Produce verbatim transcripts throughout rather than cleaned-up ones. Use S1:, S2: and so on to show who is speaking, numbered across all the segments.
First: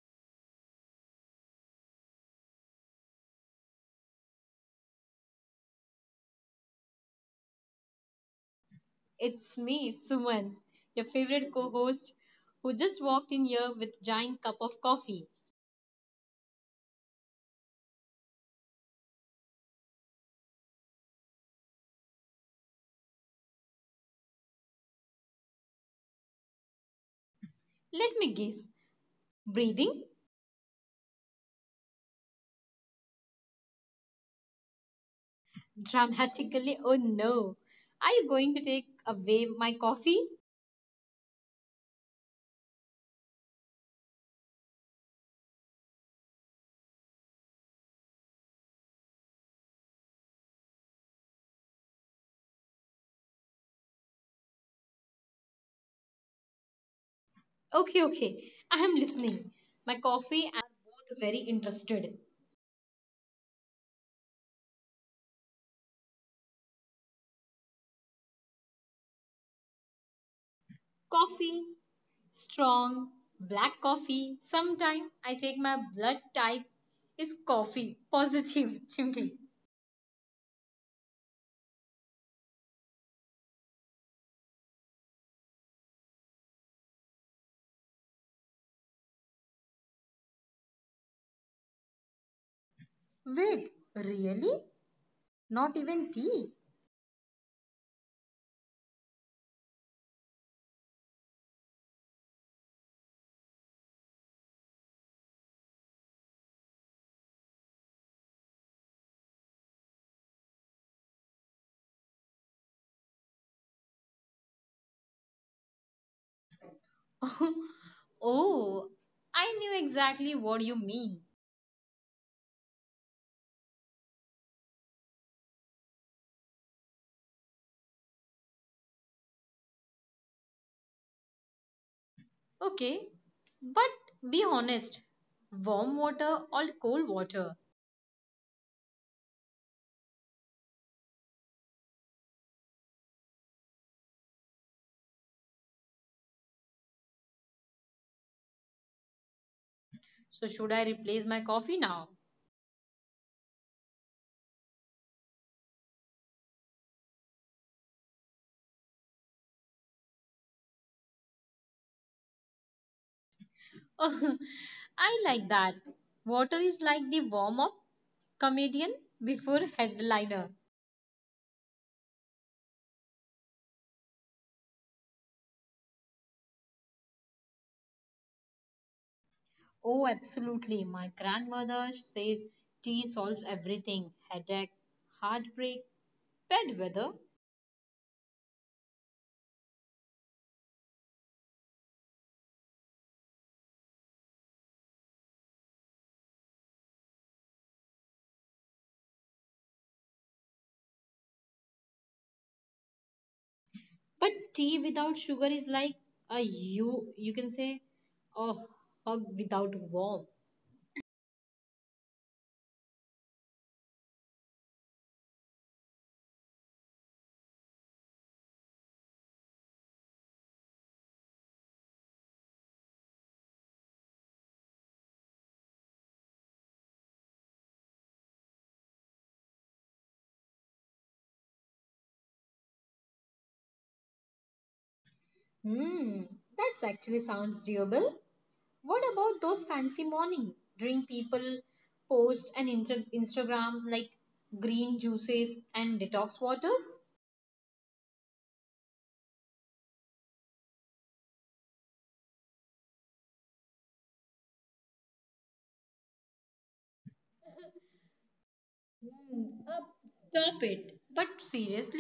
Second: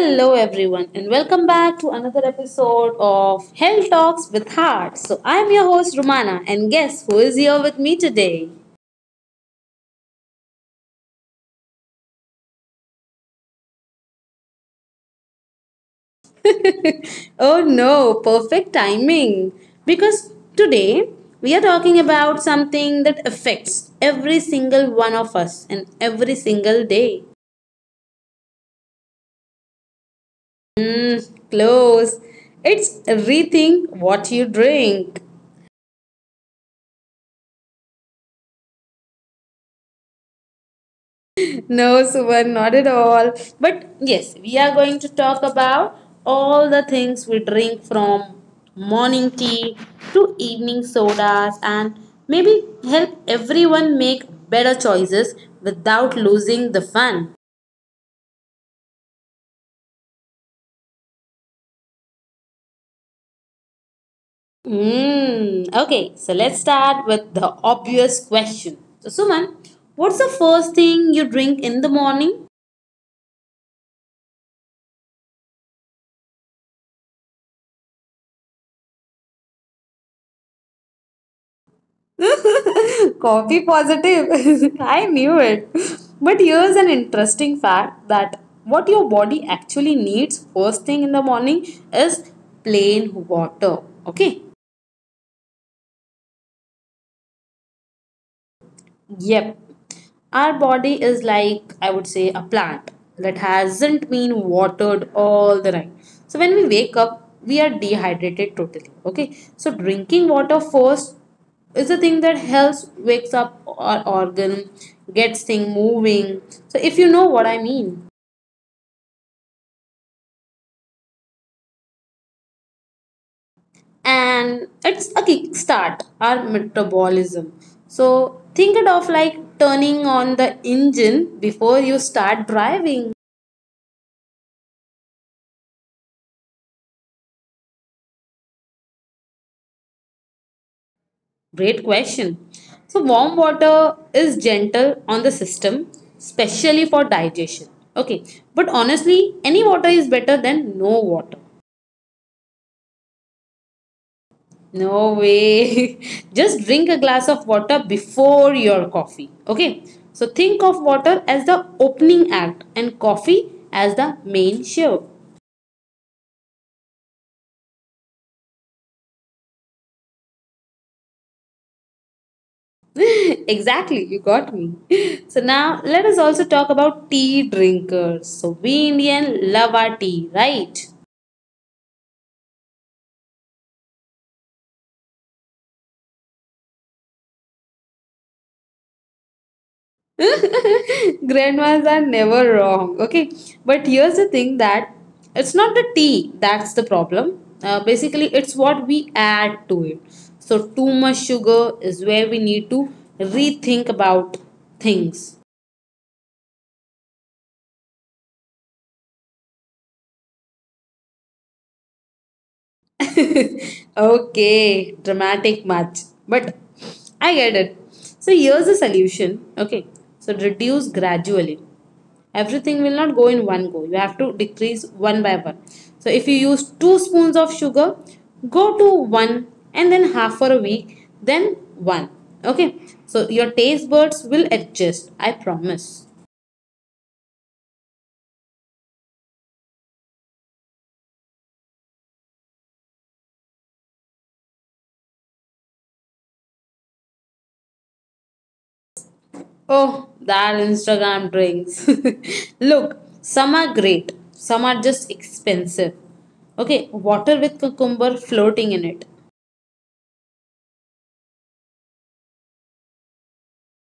S1: Hello, everyone, and welcome back to another episode of Health Talks with Heart. So, I'm your host, Romana, and guess who is here with me today?
S2: It's me, Suman, your favorite co host, who just walked in here with giant cup of coffee.
S1: Oh no, perfect timing! Because today we are talking about something that affects every single one of us and every single day.
S2: Let me guess. Breathing?
S1: Mmm, close. It's rethink what you drink.
S2: Dramatically, oh no. Are you going to take away my coffee?
S1: No, Suman, not at all. But yes, we are going to talk about all the things we drink from morning tea to evening sodas and maybe help everyone make better choices without losing the fun.
S2: Okay, okay. I am listening. My coffee and both very interested.
S1: Mm, okay, so let's start with the obvious question. So, Suman, what's the first thing you drink in the
S2: Coffee,
S1: morning?
S2: strong, black coffee. Sometime I take my blood type is coffee. Positive, chimney.
S1: Copy positive. I knew it. But here's an interesting fact that what your body actually needs first thing in the morning is plain water. Okay.
S2: Wait, really? Not even tea?
S1: Yep. Our body is like, I would say, a plant that hasn't been watered all the night. So when we wake up, we are dehydrated totally. Okay. So drinking water first is the thing that helps wakes up our organ, gets thing moving. So if you know what I mean.
S2: Oh, I knew exactly what you mean.
S1: And it's a kickstart, our metabolism. So think it of like turning on the engine before you start driving.
S2: Okay, but be honest, warm water or cold water?
S1: Great question. So, warm water is gentle on the system, especially for digestion. Okay, but honestly, any water is better than no water.
S2: So, should I replace my coffee now?
S1: No way. Just drink a glass of water before your coffee. Okay, so think of water as the opening act and coffee as the main show.
S2: I like that. Water is like the warm up comedian before headliner.
S1: Exactly, you got me. So now let us also talk about tea drinkers. So we Indian love our tea, right?
S2: Oh, absolutely. My grandmother says tea solves everything: headache, heartbreak, bad weather.
S1: Grandmas are never wrong, okay? But here's the thing that it's not the tea that's the problem. Uh, basically, it's what we add to it. So, too much sugar is where we need to rethink about
S2: But tea
S1: things.
S2: without sugar is like a you you can say a hug without warmth.
S1: Okay, dramatic much. But I get it. So, here's the solution, okay? So, reduce gradually. Everything will not go in one go, you have to decrease one by one. So if you use two spoons of sugar, go to one and then half for a week, then one. Okay, so your taste buds will adjust, I promise.
S2: Hmm, that's actually sounds doable. What about those fancy morning drink people post and inter- Instagram like green juices and detox waters?
S1: Oh, that Instagram drinks. Look, some are great, some are just expensive. Okay, water with cucumber floating in it.
S2: Hmm, uh, stop it. But seriously,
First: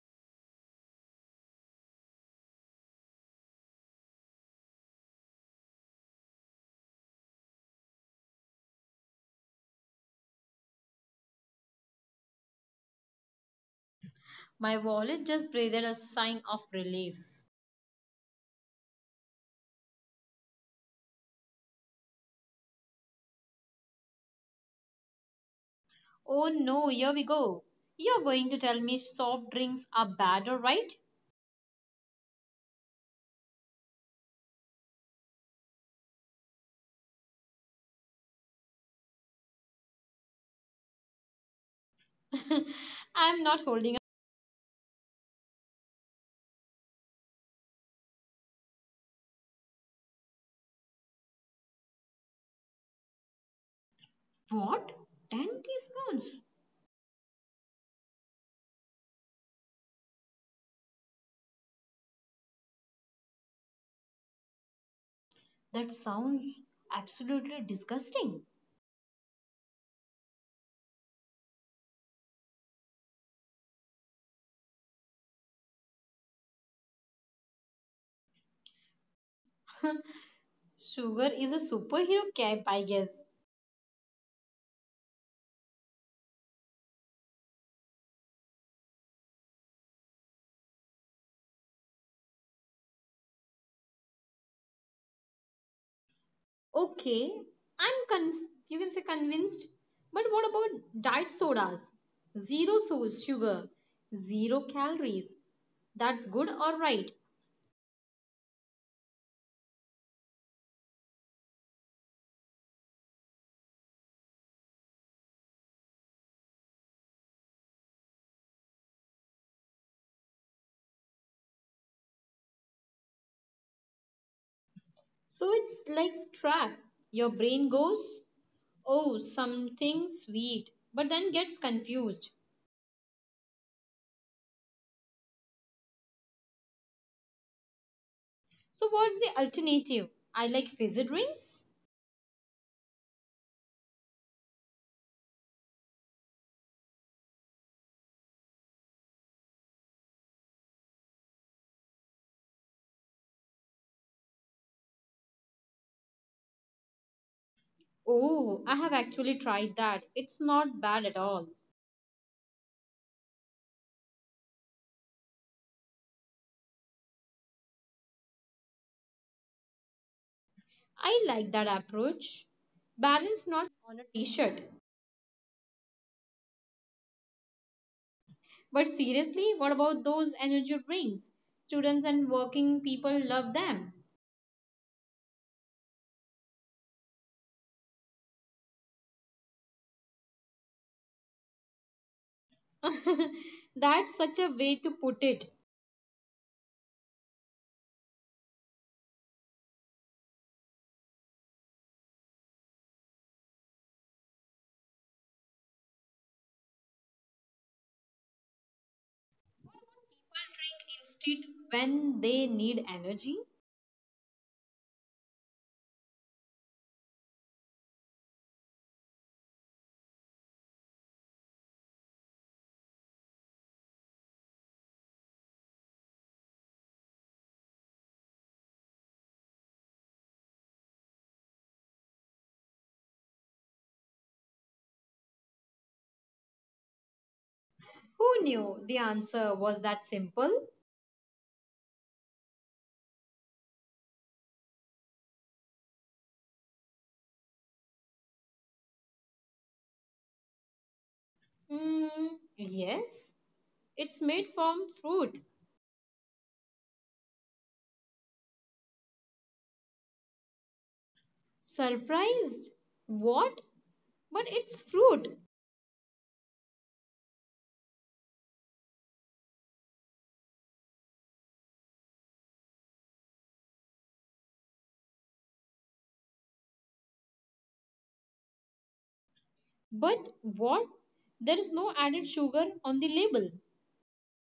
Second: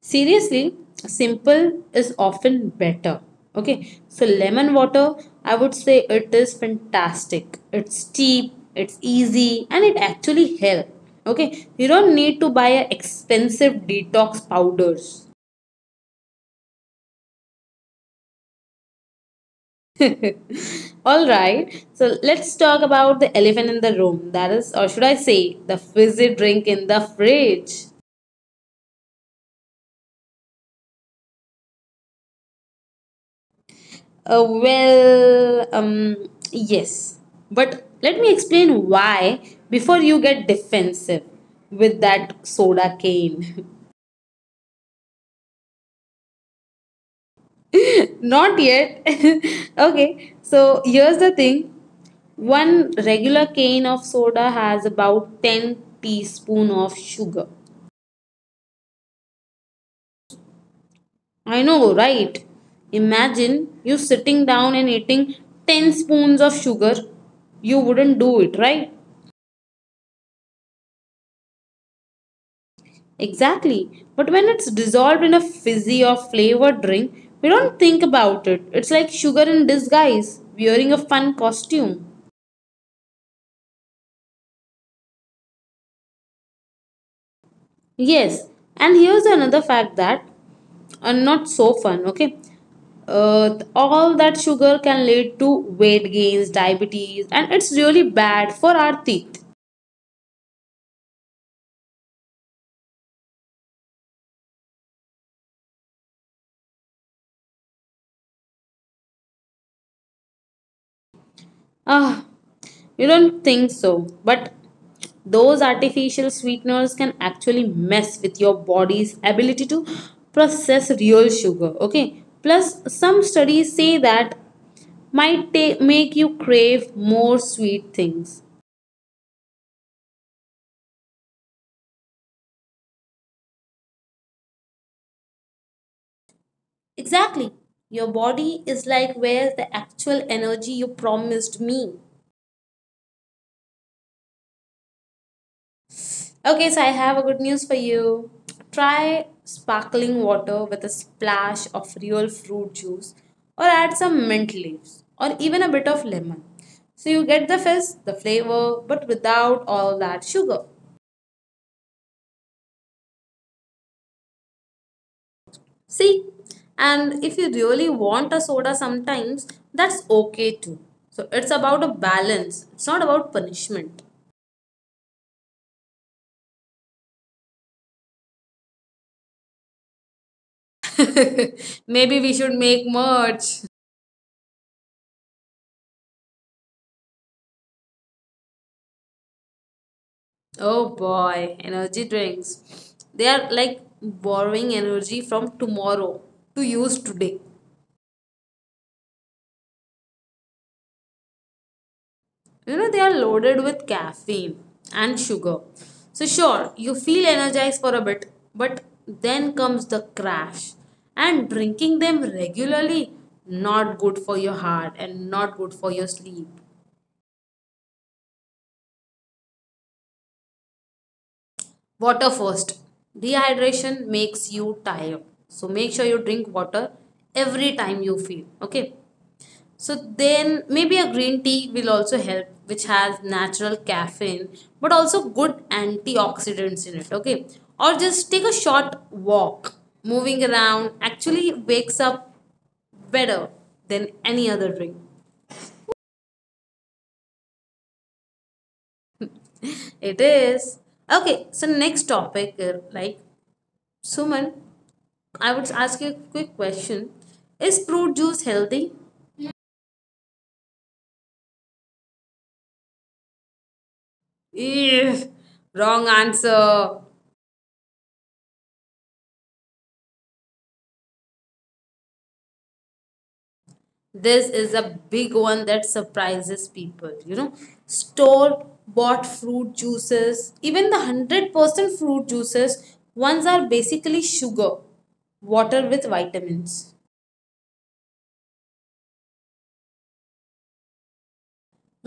S1: Seriously, simple is often better. Okay, so lemon water, I would say it is fantastic. It's cheap, it's easy, and it actually helps. Okay, you don't need to buy a expensive detox
S2: my
S1: powders.
S2: wallet just breathed a sigh of relief.
S1: All right, so let's talk about the elephant in the room. That is, or should I say, the fizzy
S2: Oh
S1: drink in the
S2: no, here we go.
S1: fridge.
S2: You're going to tell me soft drinks are bad, all right?
S1: Uh, well, um, yes. But let me explain why before you get defensive with that soda cane.
S2: I'm not holding up.
S1: Not yet. Okay, so here's the thing, one regular cane of soda has about ten teaspoon of
S2: What?
S1: sugar.
S2: ten teaspoons?
S1: I know, right? Imagine you sitting down and eating ten spoons of sugar. You wouldn't do
S2: That
S1: it, right?
S2: sounds absolutely disgusting.
S1: Exactly. But when it's dissolved in a fizzy or flavored drink, we don't think about it. It's like sugar in disguise, wearing a fun costume.
S2: Sugar is a superhero cap, I guess.
S1: Yes. And here's another fact that are not so fun, okay? Uh, all that sugar can lead to weight gains, diabetes, and it's really bad for our teeth.
S2: Okay, I'm con- you can say convinced. But what about diet sodas? Zero so- sugar, zero calories. That's good or right?
S1: Ah, you don't think so, but those artificial sweeteners can actually mess with your body's ability to process real sugar. Okay. Plus, some studies say that might ta- make you crave
S2: So
S1: more
S2: it's
S1: sweet
S2: like
S1: things.
S2: trap. Your brain goes, oh, something sweet, but then gets confused.
S1: Exactly. Your body is like, where's the actual energy you
S2: So,
S1: promised
S2: what's the
S1: me?
S2: alternative? I like fizzy drinks.
S1: Okay, so I have a good news for you. Try sparkling water with a splash of real fruit juice or add some mint leaves or even a bit of lemon. So you get the fizz, the flavor, but without all that sugar.
S2: Oh, I have actually tried that. It's not bad at all.
S1: See? And if you really want a soda sometimes, that's okay too. So it's about a balance, it's not about
S2: I
S1: punishment.
S2: like that approach. Balance not on a t shirt. But
S1: Maybe we should
S2: seriously,
S1: make
S2: what about
S1: merch.
S2: those energy drinks? Students and working people love them.
S1: Oh boy, energy drinks. They are like borrowing energy from tomorrow to use today.
S2: That's such a way to put it.
S1: You know, they are loaded with caffeine and sugar. So, sure, you feel energized for a bit, but then comes the crash. And drinking them regularly, not good for your heart and not good for your sleep.
S2: People drink instead when they need energy.
S1: Water first. Dehydration makes you tired. So, make sure you drink water every time you feel. Okay. So then maybe a green tea will also help, which has natural caffeine, but also good antioxidants in it. Okay. Or just take a short walk. Moving around actually wakes up better than any other drink.
S2: Who knew the answer was that simple?
S1: It is. Okay, so next topic, uh, like Suman, I would ask you a quick question. Is fruit juice healthy?
S2: Mm, yes, it's made from fruit.
S1: Ew, wrong answer.
S2: Surprised? What? But it's fruit.
S1: This is a big one that surprises people, you know, store bought fruit juices, even the one hundred percent fruit juices ones, are basically sugar water with vitamins.
S2: But what? There is no added sugar on the label.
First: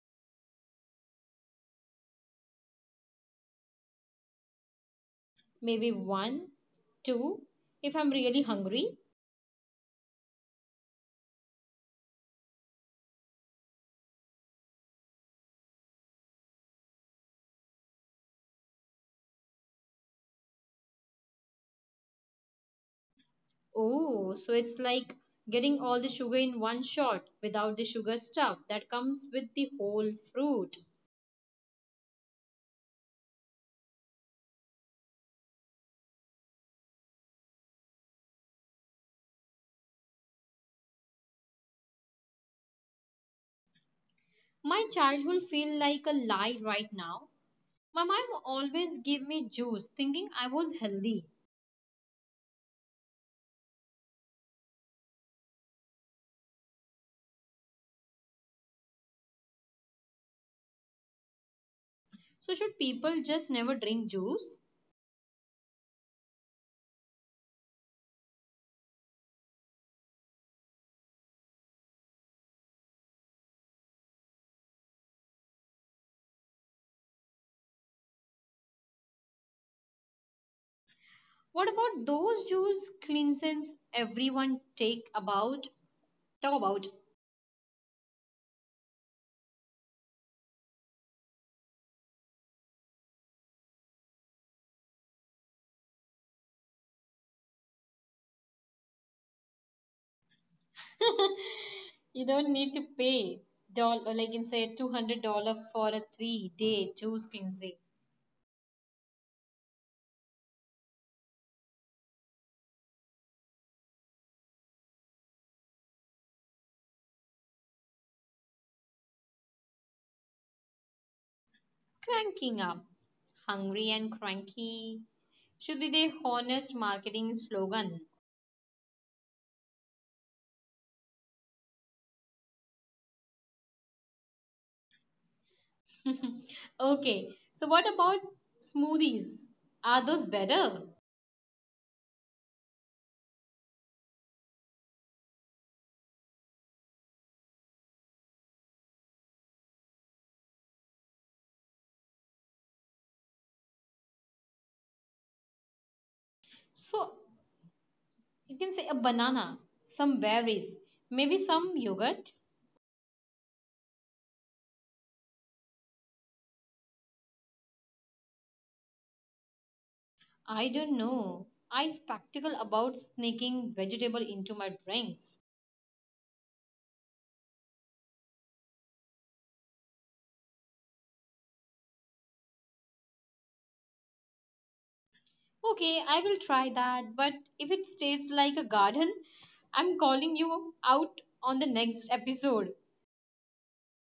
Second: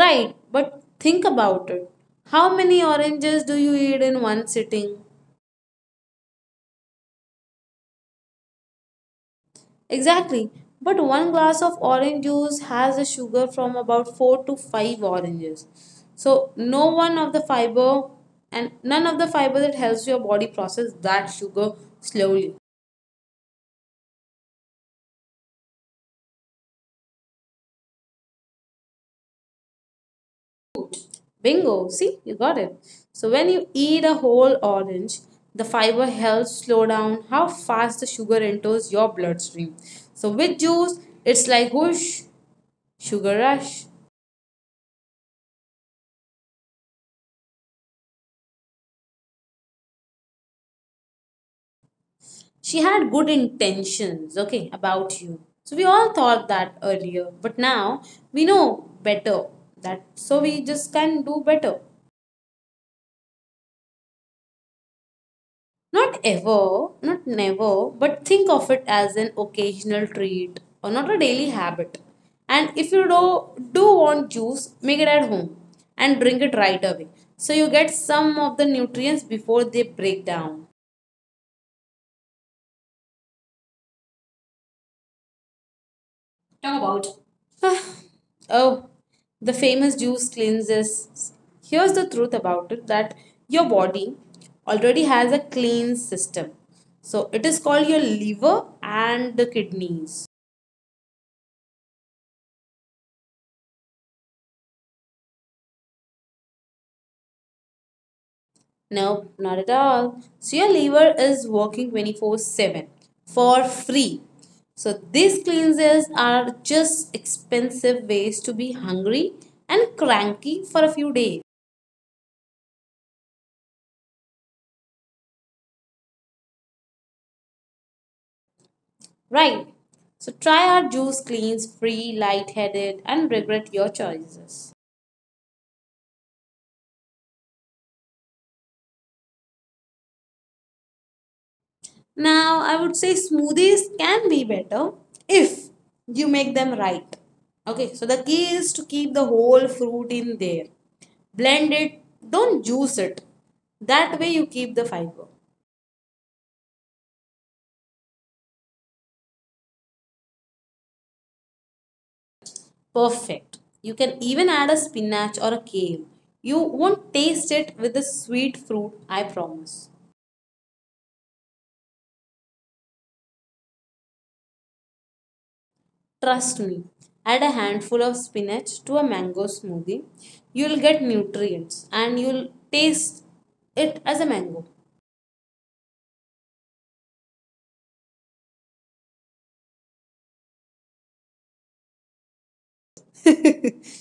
S1: Right, but think about it, how many oranges do you eat in one sitting?
S2: Maybe one, two, if I'm really hungry.
S1: Exactly. But one glass of orange juice has the sugar from about four to five oranges. So no one of the fiber and none of the fiber that helps your body process that sugar slowly.
S2: Oh, so it's like getting all the sugar in one shot without the sugar stuff that comes with the whole fruit.
S1: Bingo, see, you got it. So when you eat a whole orange, the fiber helps slow down how fast the sugar enters your bloodstream. So with juice, it's like whoosh, sugar rush.
S2: My childhood feel like a lie right now. My mom always gave me juice thinking I was healthy.
S1: She had good intentions, okay, about you. So we all thought that earlier, but now we know better that, so we just can do better.
S2: So should people just never drink juice?
S1: Not ever, not never, but think of it as an occasional treat or not a daily habit. And if you do, do, want juice, make it at home and drink it right away. So you get some of the nutrients before they break down.
S2: What about those juice cleanses everyone take about talk about?
S1: Ah, oh, the famous juice cleanses. Here's the truth about it that your body already has a clean system. So it is called your liver and the kidneys.
S2: You don't need to pay doll or like in say two hundred dollar for a three day juice cleansing.
S1: Nope, not at all. So your liver is working twenty-four seven for free. So these cleanses are just expensive ways to be hungry and cranky for a few days.
S2: Cranking up, hungry and cranky should be their honest marketing slogan.
S1: Right. So try our juice cleans free, lightheaded, and regret your choices.
S2: Okay, so what about smoothies? Are those better?
S1: Now, I would say smoothies can be better if you make them right. Okay, so the key is to keep the whole fruit in there. Blend it, don't juice it. That way, you keep the fiber.
S2: So you can say a banana, some berries, maybe some yogurt.
S1: Perfect. You can even add a spinach or a kale. You won't taste it with the sweet fruit, I promise.
S2: I don't know. I spectacle about sneaking vegetable into my drinks.
S1: Trust me, add a handful of spinach to a mango smoothie. You'll get nutrients and you'll taste it as a mango.
S2: Okay, I will try that, but if it stays like a garden, I'm calling you out on the next episode.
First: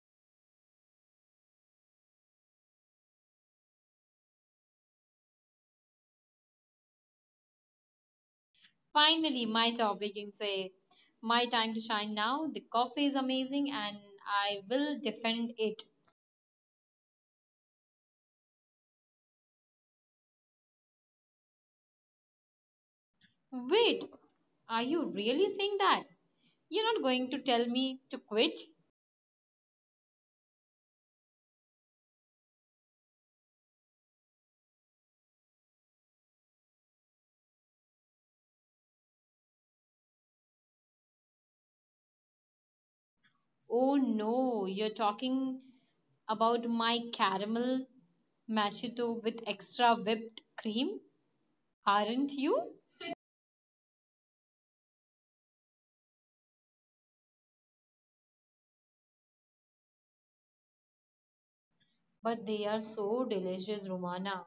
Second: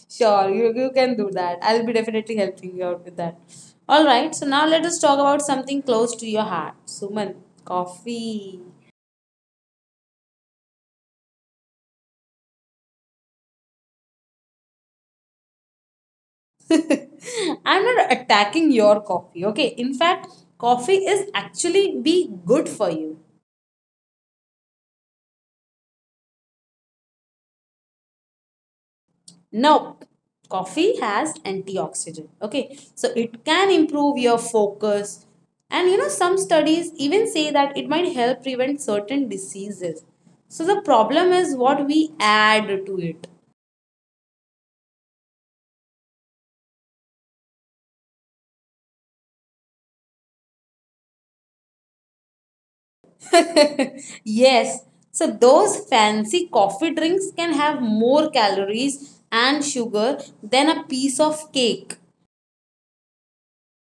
S1: Sure, you, you can do that. I'll be definitely helping you out with that. All right, so now let us talk about something close to your heart. Suman, coffee.
S2: Finally, my topic, you can say, my time to shine now. The coffee is amazing and I will defend it.
S1: I'm not attacking your coffee, okay? In fact, coffee is actually be good for you.
S2: Wait, are you really saying that? You're not going to tell me to quit?
S1: Nope. Coffee has antioxidant. Okay. So it can improve your focus. And you know, some studies even say that it might help prevent certain diseases. So the problem is what we add to
S2: Oh no, you're talking about my caramel machito with extra whipped cream, aren't you?
S1: it. Yes. So those fancy coffee drinks can have more calories and sugar than a piece of cake.
S2: But they are so delicious, Romana.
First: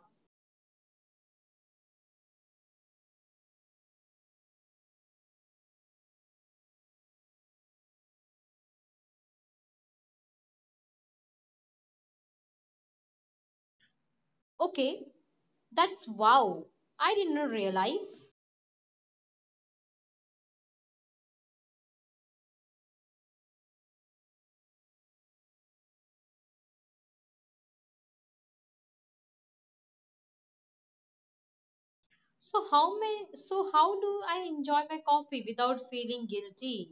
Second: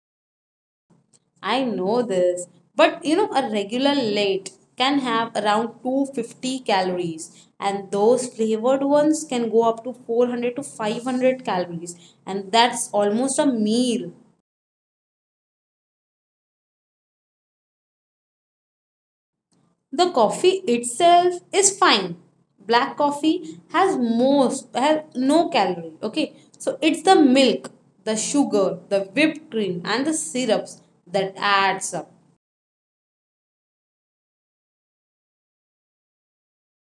S1: I know this, but you know, a regular late can have around two hundred fifty calories, and those flavored ones can go up to four hundred to five hundred calories, and that's almost a meal.
S2: Okay, that's wow. I didn't realize.
S1: The coffee itself is fine. Black coffee has most has no calorie, okay? So it's the milk, the sugar, the whipped cream and the syrups that adds up.
S2: So how may so how do I enjoy my coffee without feeling guilty?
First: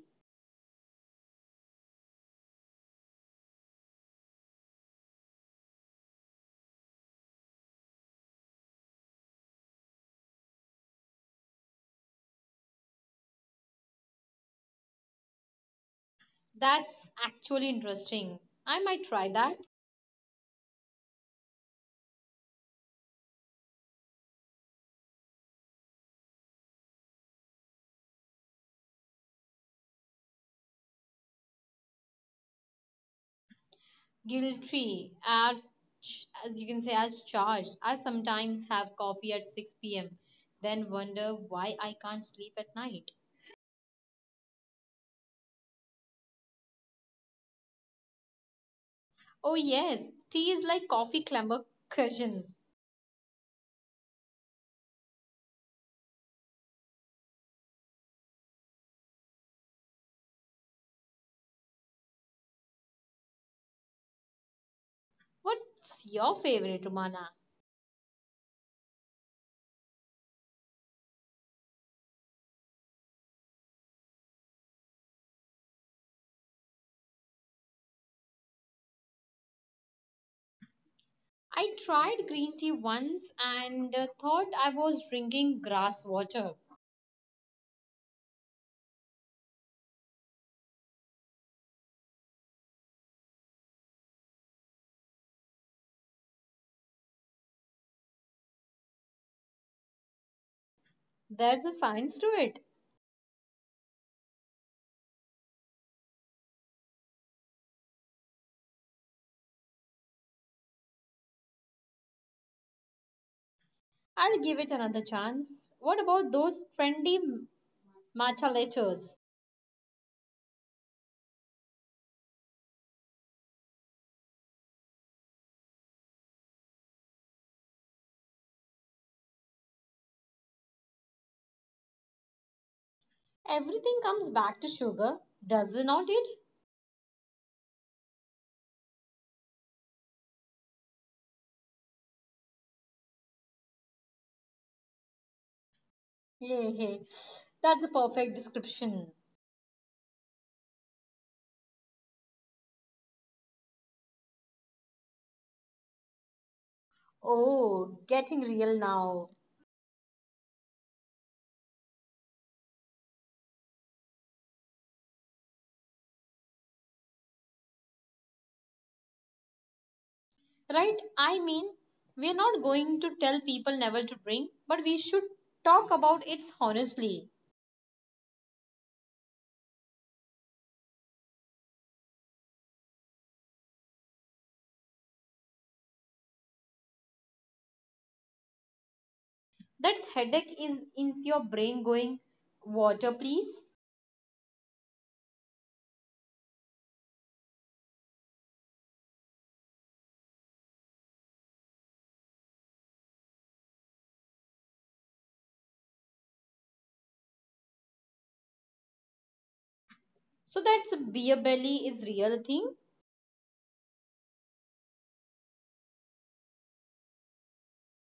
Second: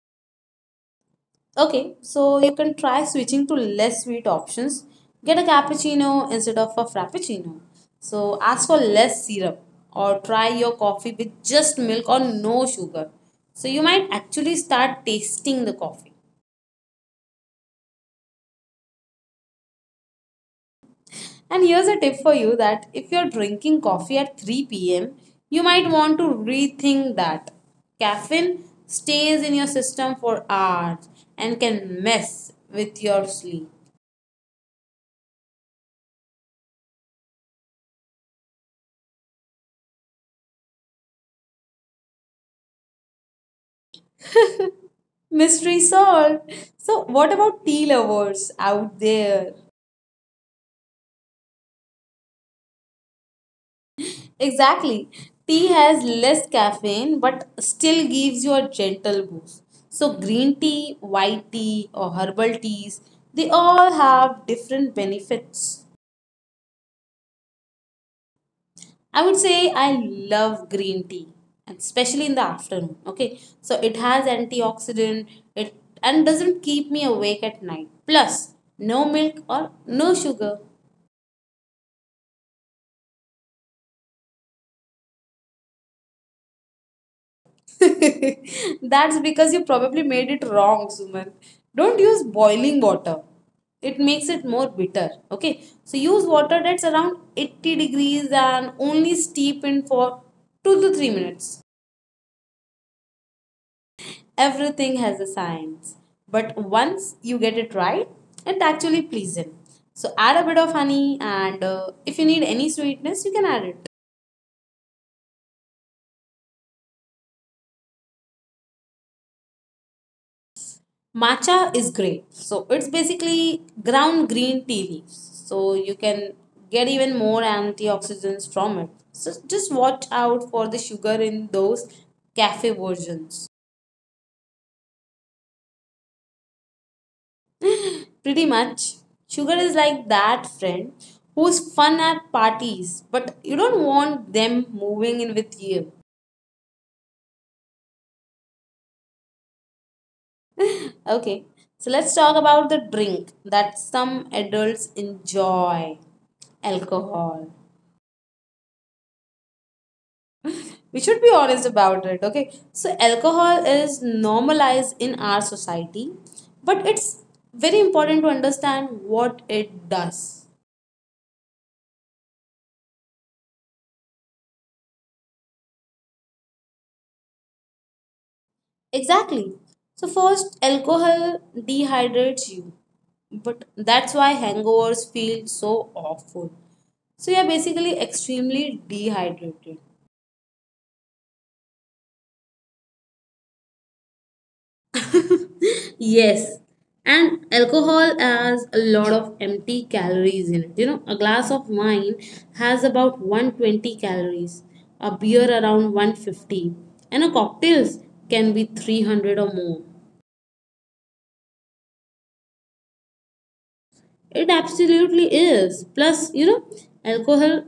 S1: Okay, so you can try switching to less sweet options. Get a cappuccino instead of a frappuccino. So ask for less syrup or try your coffee with just milk or no sugar. So you might actually start tasting the coffee.
S2: That's actually interesting. I might try that.
S1: And here's a tip for you that if you're drinking coffee at three p m, you might want to rethink that. Caffeine stays in your system for hours and can mess with your sleep.
S2: Guilty at, as you can say, as charged. I sometimes have coffee at six p.m. then wonder why I can't sleep at night.
S1: Mystery solved. So, what about tea lovers out
S2: Oh
S1: there?
S2: yes, tea is like coffee clamber cushion.
S1: Exactly. Tea has less caffeine but still gives you a gentle boost. So, green tea, white tea, or herbal teas, they all have different benefits.
S2: What's your favorite, Romana?
S1: I would say I love green tea, and especially in the afternoon. Okay, so it has antioxidant, it and doesn't keep me awake at night. Plus, no milk or no sugar.
S2: I tried green tea once and uh, thought I was drinking grass water.
S1: That's because you probably made it wrong, Suman. Don't use boiling water. It makes it more bitter. Okay. So use water that's around eighty degrees and only steep in for two to
S2: There's
S1: three
S2: a science
S1: minutes.
S2: to it.
S1: Everything has a science. But once you get it right, it actually pleasing. So add a bit of honey and uh, if you need any sweetness, you can add
S2: I'll
S1: it.
S2: give it another chance. What about those trendy matcha lattes?
S1: Matcha is great. So it's basically ground green tea leaves. So you can get even more antioxidants from it. So just watch out for the sugar in those cafe versions.
S2: Everything comes back to sugar, does it not it?
S1: Pretty much, sugar is like that friend who's fun at parties, but you don't want them moving in with you.
S2: Hey, hey, that's a perfect description.
S1: Okay, so let's talk about the drink that some adults enjoy, alcohol.
S2: Oh, getting real now.
S1: We should be honest about it, okay? So alcohol is normalized in our society, but it's very important to understand what it does.
S2: Right? I mean, we're not going to tell people never to drink, but we should talk about it honestly.
S1: Exactly. So first, alcohol dehydrates you, but that's why hangovers feel so awful. So you're basically extremely dehydrated.
S2: That headache is in your brain going, water, please.
S1: Yes, and alcohol has a lot of empty calories in it. You know, a glass of wine has about one hundred twenty calories, a beer around one hundred fifty, and a cocktails can be three hundred or more.
S2: So that's beer belly is real thing.
S1: It absolutely is. Plus, you know, alcohol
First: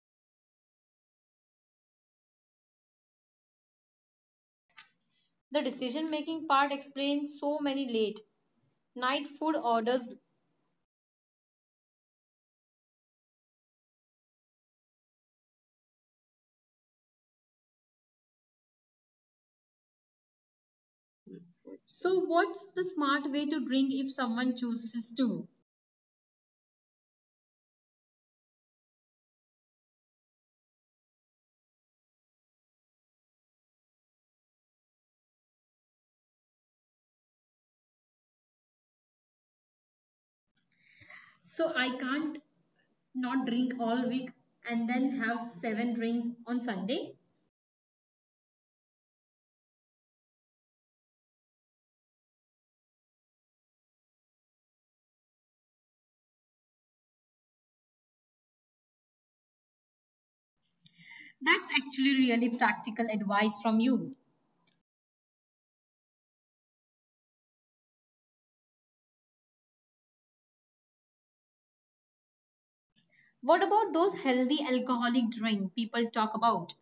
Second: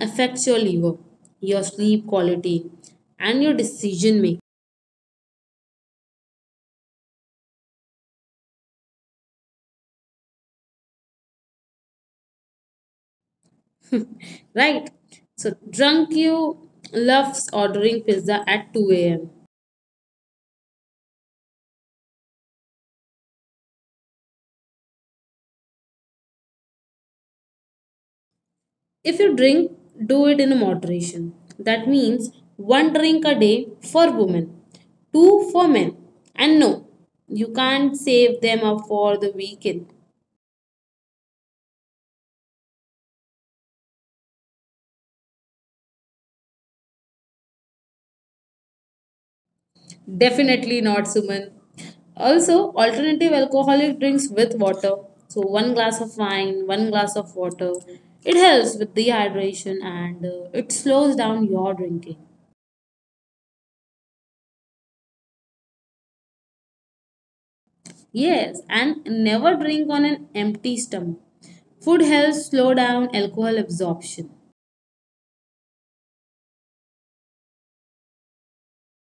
S1: affects your liver, your sleep quality, and your decision making.
S2: The decision making part explains so many late night food orders.
S1: Right? So, drunk you loves ordering pizza at two a m.
S2: So what's the smart way to drink if someone chooses to?
S1: If you drink, do it in moderation. That means one drink a day for women, two for men. And no, you can't save them up for the weekend.
S2: So I can't not drink all week and then have seven drinks on Sunday?
S1: Definitely not, Suman. Also, alternative alcoholic drinks with water. So, one glass of wine, one glass of water. It helps with dehydration and uh, it slows down your drinking.
S2: That's actually really practical advice from you.
S1: Yes, and never drink on an empty stomach. Food helps slow down alcohol absorption.
S2: What about those healthy alcoholic drink people talk about?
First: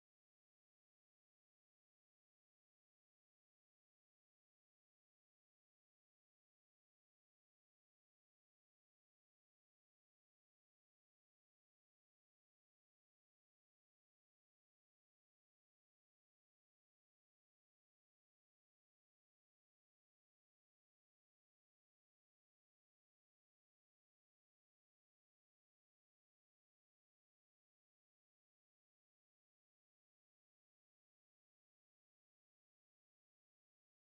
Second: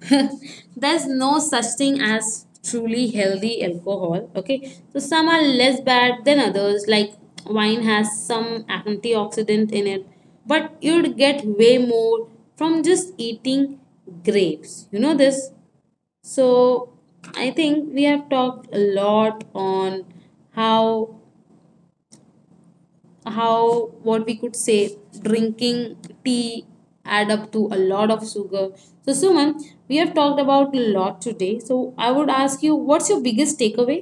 S1: There's no such thing as truly healthy alcohol, okay? So some are less bad than others, like wine has some antioxidant in it, but you'd get way more from just eating grapes, you know this. So I think we have talked a lot on how how what we could say, drinking tea add up to a lot of sugar. So Suman, we have talked about a lot today, so I would ask you, what's your biggest takeaway?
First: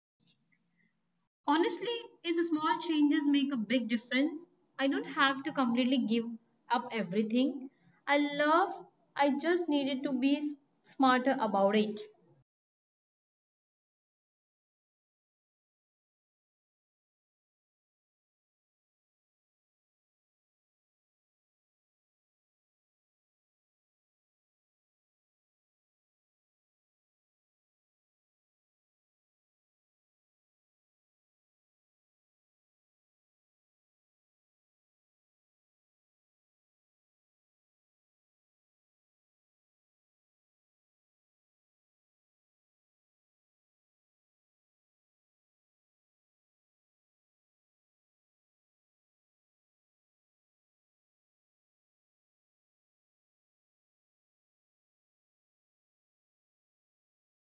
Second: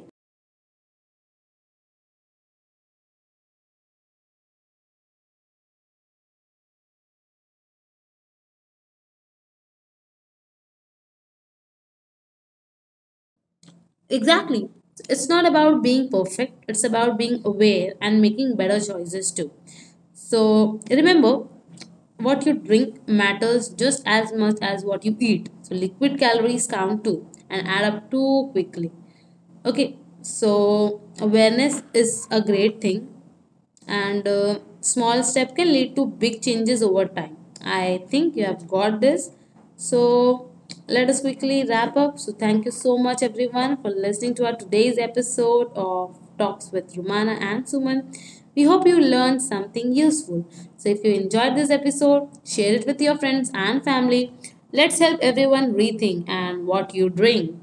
S2: Honestly, is small changes make a big difference? I don't have to completely give up everything. I love I just needed to be s- smarter about it.
S1: Exactly, it's not about being perfect, it's about being aware and making better choices too. So remember, what you drink matters just as much as what you eat. So liquid calories count too and add up too quickly. Okay, so awareness is a great thing. And uh, small step can lead to big changes over time. I think you have got this. So let us quickly wrap up. So thank you so much everyone for listening to our today's episode of Talks with Romana and Suman. We hope you learned something useful. So if you enjoyed this episode, share it with your friends and family. Let's help everyone rethink and what you drink.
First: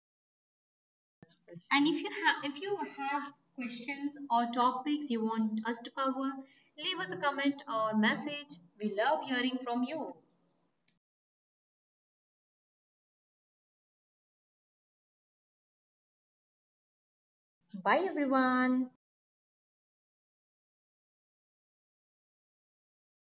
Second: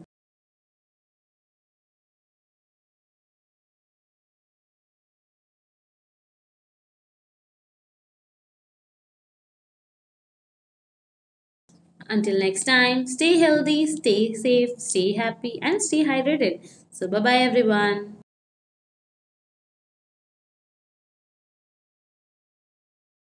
S2: And if you have if you have questions or topics you want us to cover, leave us a comment or message. We love hearing from you.
S1: Until next time, stay healthy, stay safe, stay happy, and stay hydrated. So, bye bye,
S2: Bye
S1: everyone.
S2: everyone.